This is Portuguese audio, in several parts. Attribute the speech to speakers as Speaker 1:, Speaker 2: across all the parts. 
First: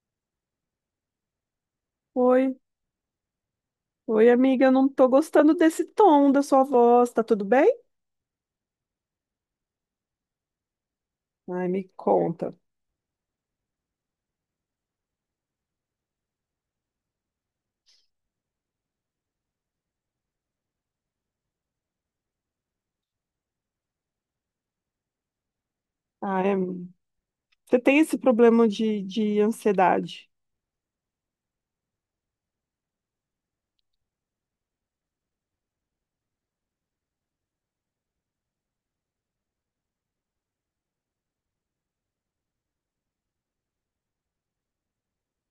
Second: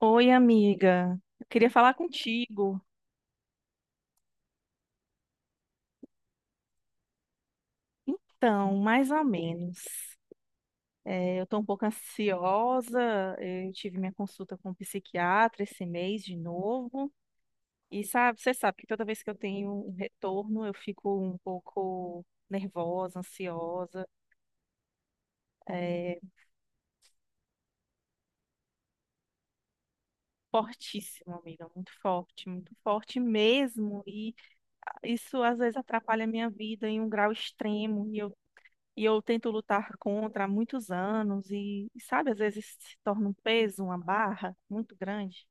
Speaker 1: Oi, amiga. Eu queria falar
Speaker 2: Oi,
Speaker 1: contigo.
Speaker 2: oi, amiga. Eu não tô gostando desse tom da sua voz. Tá tudo bem?
Speaker 1: Então, mais ou menos. É, eu estou um
Speaker 2: Ai,
Speaker 1: pouco
Speaker 2: me conta.
Speaker 1: ansiosa. Eu tive minha consulta com o psiquiatra esse mês de novo. E sabe, você sabe que toda vez que eu tenho um retorno, eu fico um pouco nervosa, ansiosa. É
Speaker 2: Ah, é... Você tem esse problema de ansiedade?
Speaker 1: fortíssimo, amiga. Muito forte mesmo. E isso às vezes atrapalha a minha vida em um grau extremo. E eu tento lutar contra há muitos anos e sabe, às vezes se torna um peso, uma barra muito grande.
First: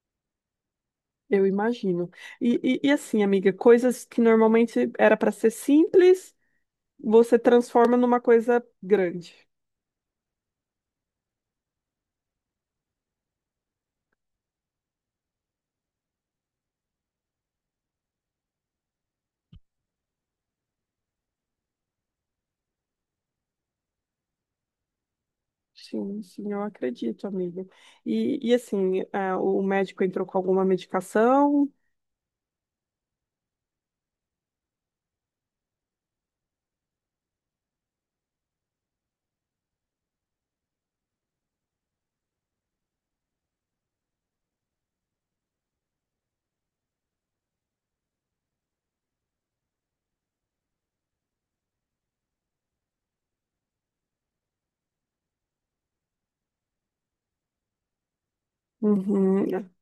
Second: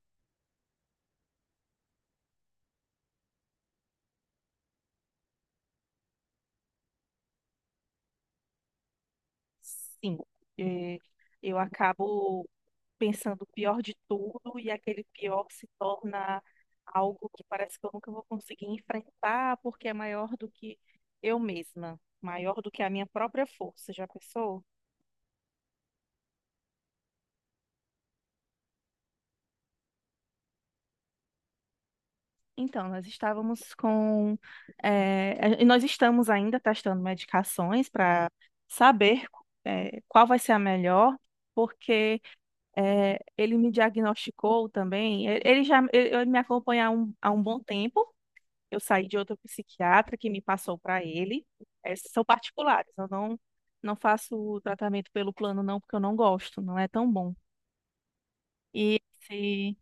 Speaker 2: Eu imagino. E assim, amiga, coisas que normalmente era para ser simples, você transforma numa coisa grande.
Speaker 1: Sim, eh, eu acabo pensando o pior de tudo e aquele pior se torna algo que parece que eu nunca vou conseguir enfrentar porque é maior do que eu mesma, maior do que a minha própria força. Já pensou?
Speaker 2: Sim, sim, eu acredito, amiga. E assim, ah, o médico entrou com alguma medicação?
Speaker 1: Então, nós estávamos com. Eh, e nós estamos ainda testando medicações para saber, qual vai ser a melhor, porque, ele me diagnosticou também. Ele ele já ele, ele me acompanha há um bom tempo. Eu saí de outro psiquiatra que me passou para ele. São particulares, eu não faço o tratamento pelo plano, não, porque eu não gosto, não é tão bom. E
Speaker 2: Uhum.
Speaker 1: esse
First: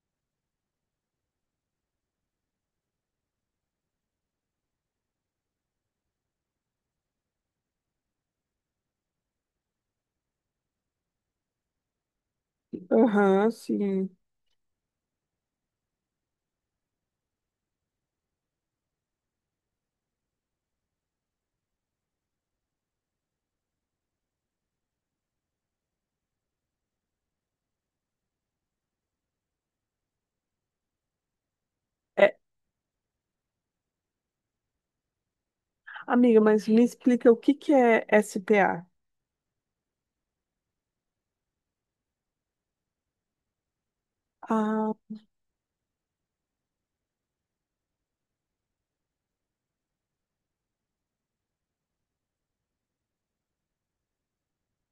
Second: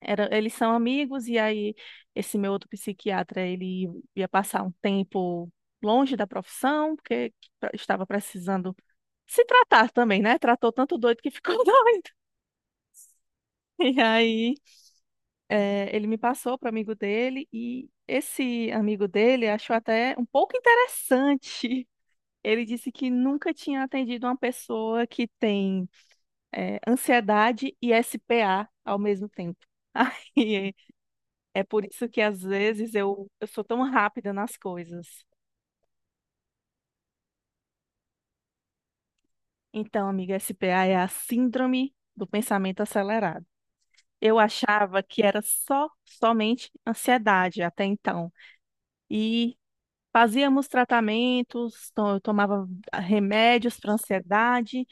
Speaker 1: eles são amigos, e aí esse meu outro psiquiatra, ele ia passar um tempo longe da profissão, porque estava precisando se tratar também, né? Tratou tanto doido que ficou doido.
Speaker 2: Aham,
Speaker 1: E
Speaker 2: sim.
Speaker 1: aí, ele me passou para amigo dele, e esse amigo dele achou até um pouco interessante. Ele disse que nunca tinha atendido uma pessoa que tem ansiedade e SPA ao mesmo tempo. Aí é por isso que
Speaker 2: É,
Speaker 1: às vezes eu sou tão rápida nas coisas.
Speaker 2: amiga, mas me explica o que que é SPA?
Speaker 1: Então, amiga, SPA é a síndrome do pensamento acelerado. Eu
Speaker 2: Ah,
Speaker 1: achava que era só somente ansiedade até então. E fazíamos tratamentos, eu tomava remédios para ansiedade,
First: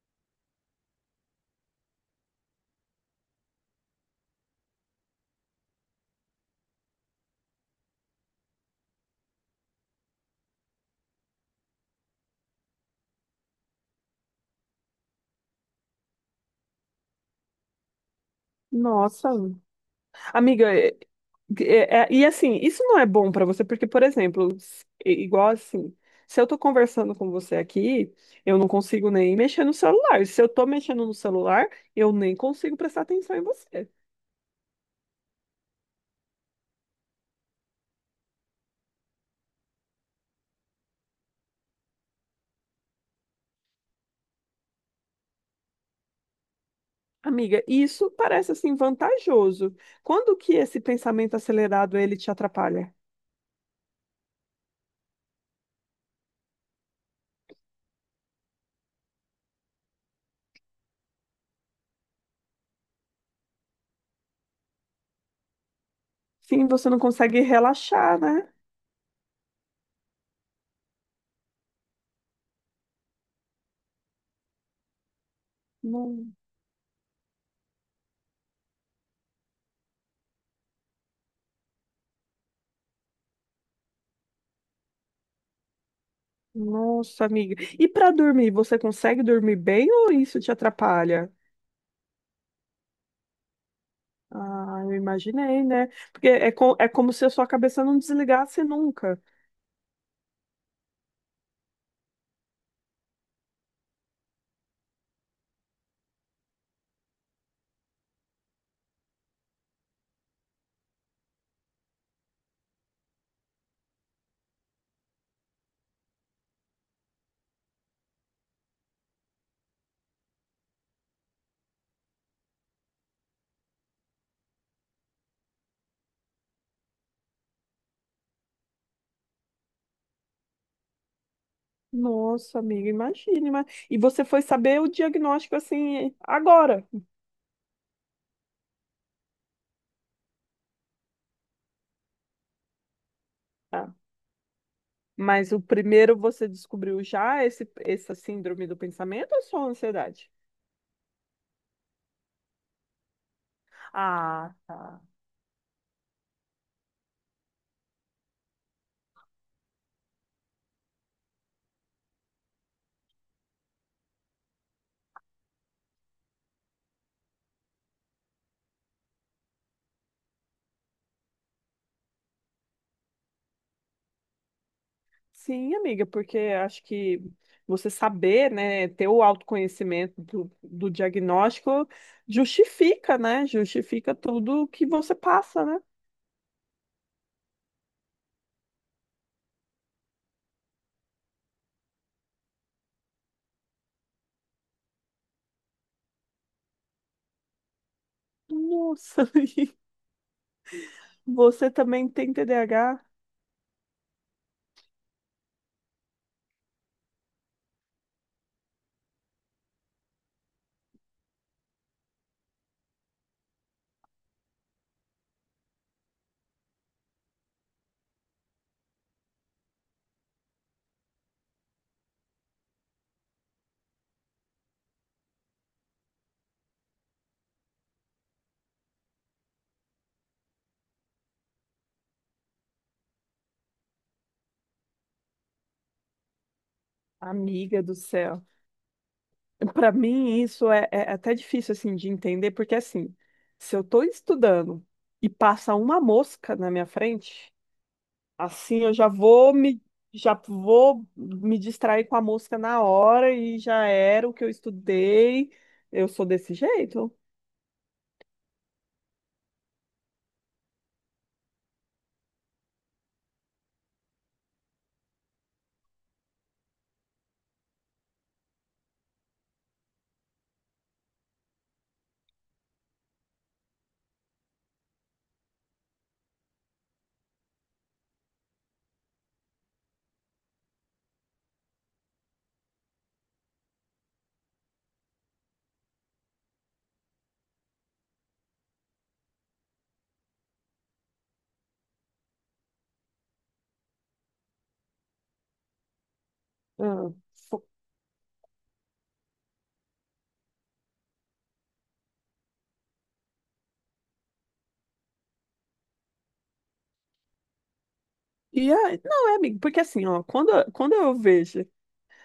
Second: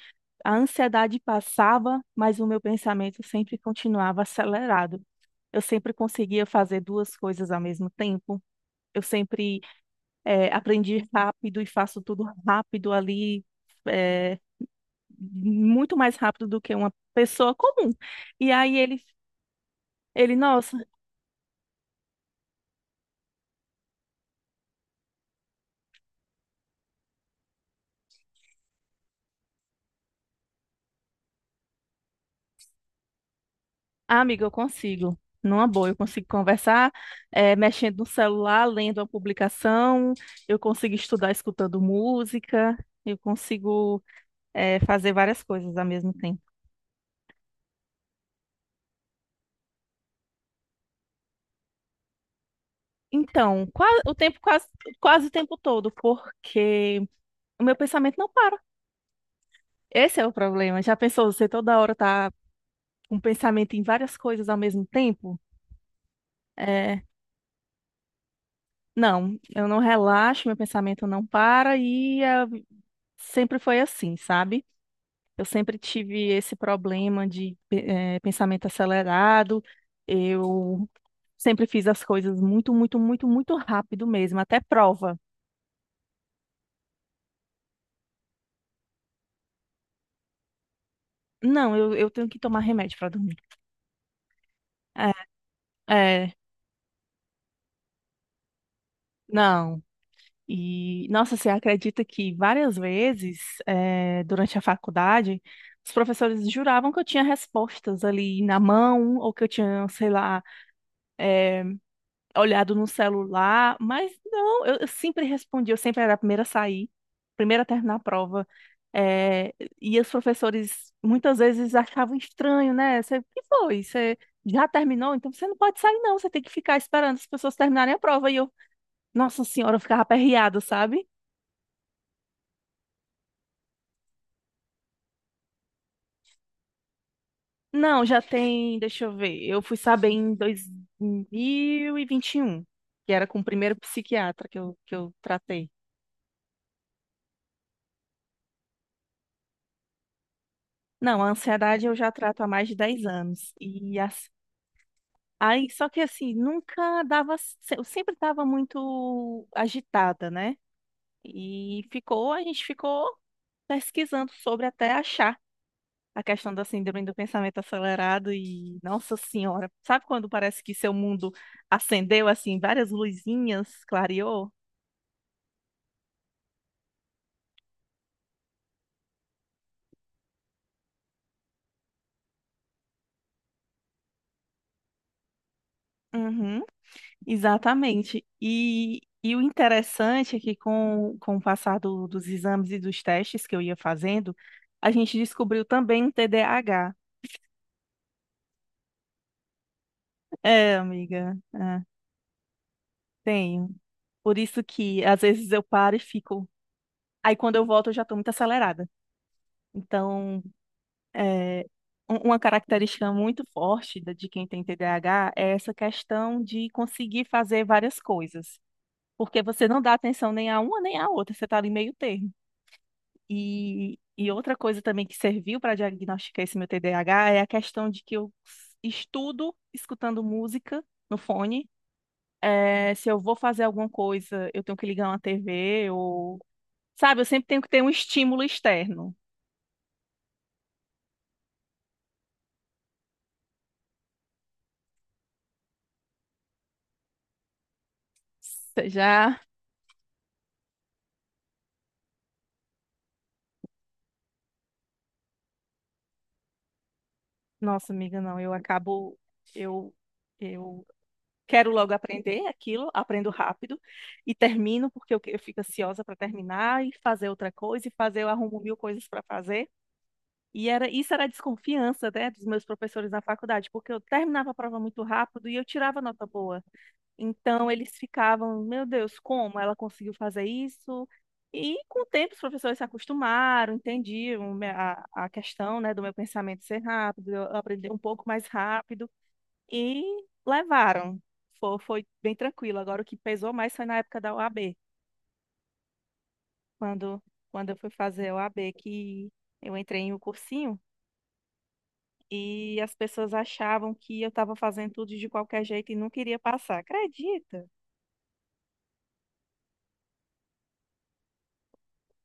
Speaker 1: a ansiedade passava, mas o meu pensamento sempre continuava acelerado. Eu sempre conseguia fazer duas coisas ao mesmo tempo. Eu sempre aprendi rápido e faço tudo rápido ali, é, muito mais rápido do que uma pessoa comum. E aí
Speaker 2: nossa. Amiga,
Speaker 1: nossa,
Speaker 2: e assim, isso não é bom pra você, porque, por exemplo, igual assim, se eu tô conversando com você aqui, eu não consigo nem mexer no celular. Se eu tô mexendo no celular, eu nem consigo prestar atenção em você.
Speaker 1: amiga, eu consigo. Numa boa, eu consigo conversar, mexendo no celular, lendo a publicação, eu consigo estudar escutando música, eu consigo, fazer várias coisas ao mesmo tempo.
Speaker 2: Amiga, isso parece assim vantajoso. Quando que esse pensamento acelerado ele te atrapalha?
Speaker 1: Então, quase o tempo todo, porque o meu pensamento não para. Esse é o problema. Já pensou, você toda hora tá com pensamento em várias coisas ao mesmo tempo.
Speaker 2: Sim, você não
Speaker 1: é,
Speaker 2: consegue relaxar, né?
Speaker 1: não, eu não relaxo, meu pensamento não para e sempre foi assim, sabe? Eu sempre tive
Speaker 2: Não-
Speaker 1: esse problema de pensamento acelerado, eu sempre fiz as coisas muito, muito, muito, muito rápido mesmo, até prova.
Speaker 2: Nossa, amiga. E pra dormir, você consegue dormir bem ou isso te atrapalha?
Speaker 1: Não, eu tenho que tomar remédio para dormir.
Speaker 2: Ah, eu
Speaker 1: É,
Speaker 2: imaginei, né? Porque
Speaker 1: é,
Speaker 2: é, co é como se a sua cabeça não desligasse nunca.
Speaker 1: não. E, nossa, você acredita que várias vezes, durante a faculdade, os professores juravam que eu tinha respostas ali na mão, ou que eu tinha, sei lá, olhado no celular, mas não, eu sempre respondia, eu sempre era a primeira a sair, primeira a terminar a prova. Eh, e os professores muitas vezes achavam estranho, né? Você, o que foi? Você já terminou? Então você não pode sair, não, você tem que ficar esperando as pessoas terminarem a prova. E eu, nossa senhora, eu ficava aperreada, sabe?
Speaker 2: Nossa, amiga, imagine. Mas... E você foi saber o diagnóstico assim agora.
Speaker 1: Não, já tem, deixa eu ver. Eu fui saber em dois mil e vinte e um, que era com o primeiro
Speaker 2: Ah,
Speaker 1: psiquiatra que eu
Speaker 2: mas o
Speaker 1: tratei.
Speaker 2: primeiro você descobriu já essa síndrome do pensamento ou só ansiedade?
Speaker 1: Não, a ansiedade eu já trato há mais de 10 anos. E
Speaker 2: Ah, tá.
Speaker 1: aí, só que assim, nunca dava, eu sempre estava muito agitada, né? E ficou, a gente ficou pesquisando sobre até achar a questão da síndrome do pensamento acelerado e, nossa senhora, sabe quando parece que seu mundo acendeu assim várias luzinhas, clareou?
Speaker 2: Sim, amiga, porque acho que você saber, né, ter o autoconhecimento do diagnóstico justifica, né? Justifica tudo que você passa, né?
Speaker 1: Uhum, exatamente. E o interessante é que com o passar dos exames e dos testes que eu ia fazendo, a gente descobriu também um TDAH.
Speaker 2: Nossa,
Speaker 1: É, amiga,
Speaker 2: Você
Speaker 1: é,
Speaker 2: também tem TDAH?
Speaker 1: tenho. Por isso que às vezes eu paro e fico. Aí quando eu volto eu já estou muito acelerada. Então é, uma característica muito forte de quem tem TDAH é essa questão de conseguir fazer várias coisas, porque você não dá atenção nem a uma nem a outra, você está ali meio termo. E outra coisa também que serviu para diagnosticar esse meu TDAH é a questão de que eu estudo escutando música no fone. É, se eu vou fazer alguma coisa, eu tenho que ligar uma TV ou, sabe, eu sempre tenho que ter
Speaker 2: Amiga
Speaker 1: um
Speaker 2: do
Speaker 1: estímulo
Speaker 2: céu.
Speaker 1: externo.
Speaker 2: Para mim, isso é, é até difícil assim de entender, porque assim, se eu estou estudando e passa uma mosca na minha frente, assim
Speaker 1: Você
Speaker 2: eu
Speaker 1: já
Speaker 2: já vou me distrair com a mosca na hora e já era o que eu estudei. Eu sou desse jeito.
Speaker 1: Nossa, amiga, não, eu acabo, eu, eu quero logo aprender aquilo, aprendo rápido e termino porque eu fico ansiosa para terminar e fazer outra coisa e fazer, eu arrumo mil coisas para fazer. E era, isso era a desconfiança, né, dos meus professores na faculdade, porque eu terminava a prova muito rápido e eu tirava nota boa. Então eles ficavam, meu Deus, como ela conseguiu fazer isso? E com o tempo os professores se acostumaram, entendiam a questão, né, do meu pensamento ser rápido, eu aprendi um pouco mais rápido e levaram. Foi, foi bem tranquilo. Agora o que pesou mais foi na época da OAB,
Speaker 2: Ah,
Speaker 1: quando,
Speaker 2: fo-
Speaker 1: quando eu fui fazer a OAB, que eu entrei em um cursinho e as pessoas achavam que eu estava fazendo tudo de qualquer jeito e não queria passar. Acredita?
Speaker 2: E aí, não, é, amigo, porque assim, ó, quando eu vejo,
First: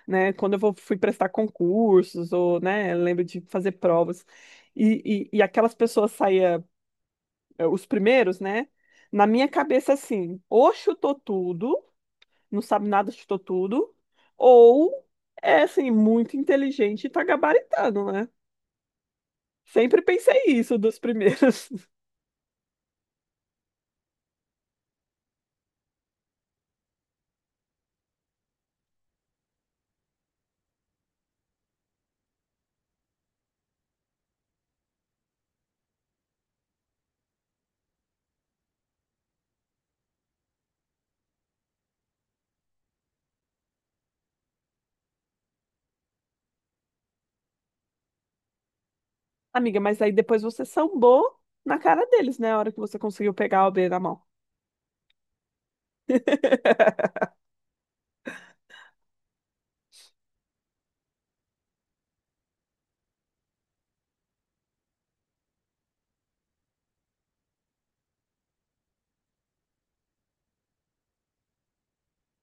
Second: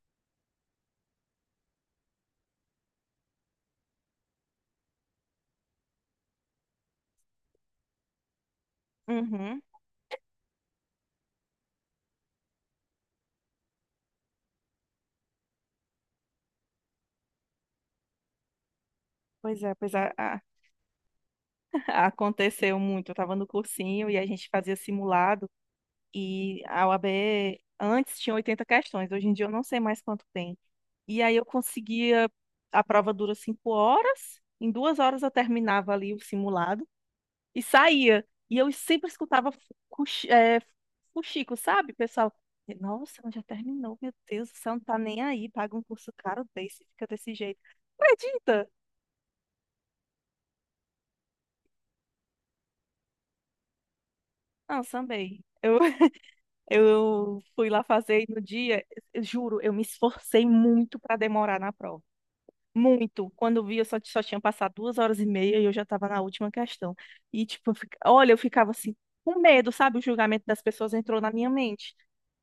Speaker 2: né? Fui prestar concursos, ou, né, eu lembro de fazer provas, e aquelas pessoas saía, os primeiros, né? Na minha
Speaker 1: Uhum.
Speaker 2: cabeça, assim, ou chutou tudo, não sabe nada, chutou tudo, ou é, assim, muito inteligente e tá gabaritando, né?
Speaker 1: Pois é, pois
Speaker 2: Sempre
Speaker 1: é.
Speaker 2: pensei isso dos primeiros.
Speaker 1: Aconteceu muito. Eu estava no cursinho e a gente fazia simulado e a UAB antes tinha 80 questões, hoje em dia eu não sei mais quanto tem. E aí eu conseguia, a prova dura 5 horas, em 2 horas eu terminava ali o simulado e saía. E eu sempre escutava fuxico, sabe, pessoal? Nossa, mas já terminou, meu Deus, você não tá nem aí, paga um curso caro desse, fica desse jeito. Acredita?
Speaker 2: Amiga, mas aí depois você sambou na cara deles, né? A hora que você conseguiu pegar o B na mão.
Speaker 1: Não, sambei. Eu, Eu fui lá fazer e no dia, eu juro, eu me esforcei muito para demorar na prova. Muito. Quando eu vi, eu só tinha passado 2 horas e meia e eu já estava na última questão. E, tipo, olha, eu ficava assim, com medo, sabe? O julgamento das pessoas entrou na minha mente.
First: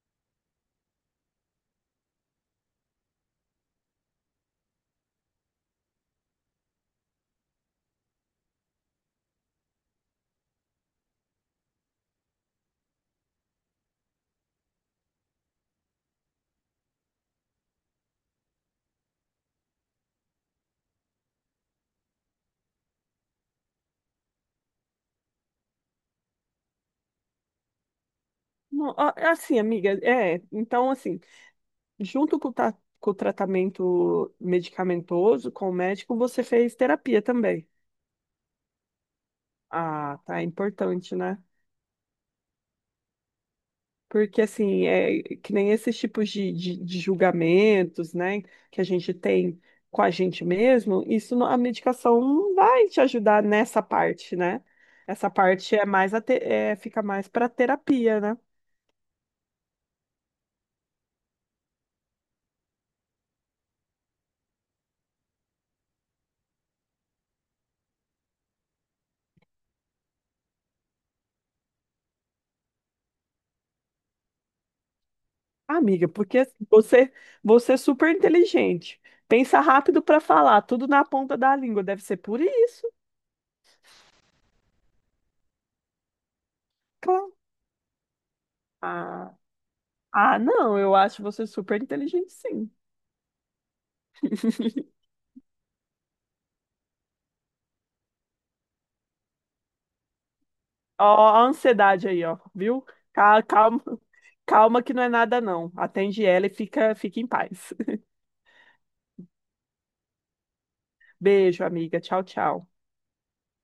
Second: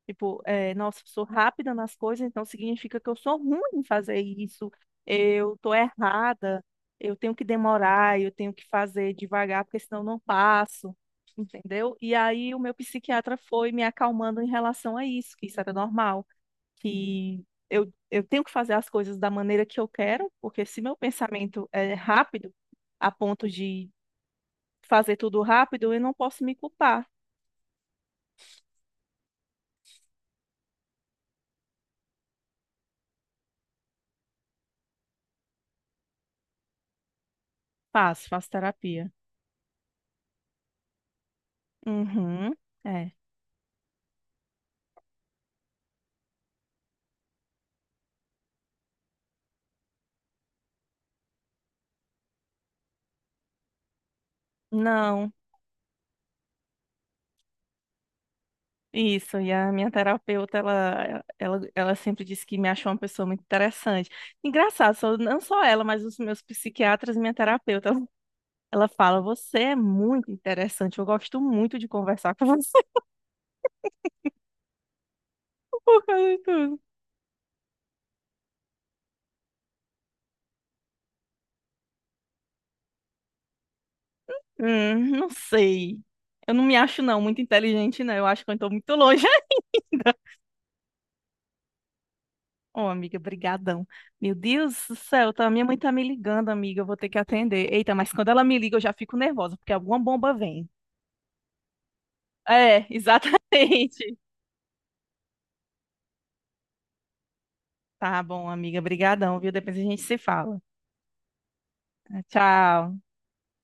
Speaker 1: Tipo, é, nossa, eu sou rápida nas coisas, então significa que eu sou ruim em fazer isso, eu tô errada, eu tenho que demorar, eu tenho que fazer devagar, porque senão eu não passo, entendeu? E aí o meu psiquiatra foi me acalmando em relação a isso, que isso era normal, que eu tenho que fazer as coisas da maneira que eu quero, porque se meu pensamento é rápido, a ponto de fazer tudo rápido, eu não posso me culpar.
Speaker 2: Não, assim, amiga, é. Então, assim, junto com com o tratamento medicamentoso, com o médico, você fez terapia também.
Speaker 1: Faço, faço terapia.
Speaker 2: Ah, tá, é importante, né?
Speaker 1: Uhum, é.
Speaker 2: Porque, assim, é que nem esses tipos de julgamentos, né, que a gente tem com a gente mesmo, a medicação não vai te ajudar nessa parte, né? Essa
Speaker 1: Não.
Speaker 2: parte é mais é, fica mais para terapia, né?
Speaker 1: Isso, e a minha terapeuta, ela sempre disse que me achou uma pessoa muito interessante. Engraçado, só, não só ela, mas os meus psiquiatras e minha terapeuta. Ela fala, você é muito interessante, eu gosto muito de conversar com você
Speaker 2: Ah,
Speaker 1: por
Speaker 2: amiga,
Speaker 1: causa de
Speaker 2: porque assim,
Speaker 1: tudo.
Speaker 2: você é super inteligente. Pensa rápido para falar, tudo na ponta da língua, deve ser por isso.
Speaker 1: Não sei. Eu não me acho, não,
Speaker 2: Claro.
Speaker 1: muito inteligente, não. Eu acho que eu estou muito longe
Speaker 2: Ah,
Speaker 1: ainda.
Speaker 2: ah, não, eu acho você super inteligente, sim.
Speaker 1: Ô, amiga, brigadão. Meu Deus do céu, tá, minha mãe tá me ligando, amiga, eu vou ter que atender. Eita, mas quando ela me liga, eu já fico nervosa, porque alguma bomba vem.
Speaker 2: Ó, a ansiedade aí, ó, viu?
Speaker 1: É,
Speaker 2: Calma,
Speaker 1: exatamente.
Speaker 2: calma que não é nada, não. Atende ela e fica, fica em paz.
Speaker 1: Tá bom, amiga. Brigadão, viu? Depois a gente se fala.
Speaker 2: Beijo, amiga. Tchau, tchau.
Speaker 1: Tchau.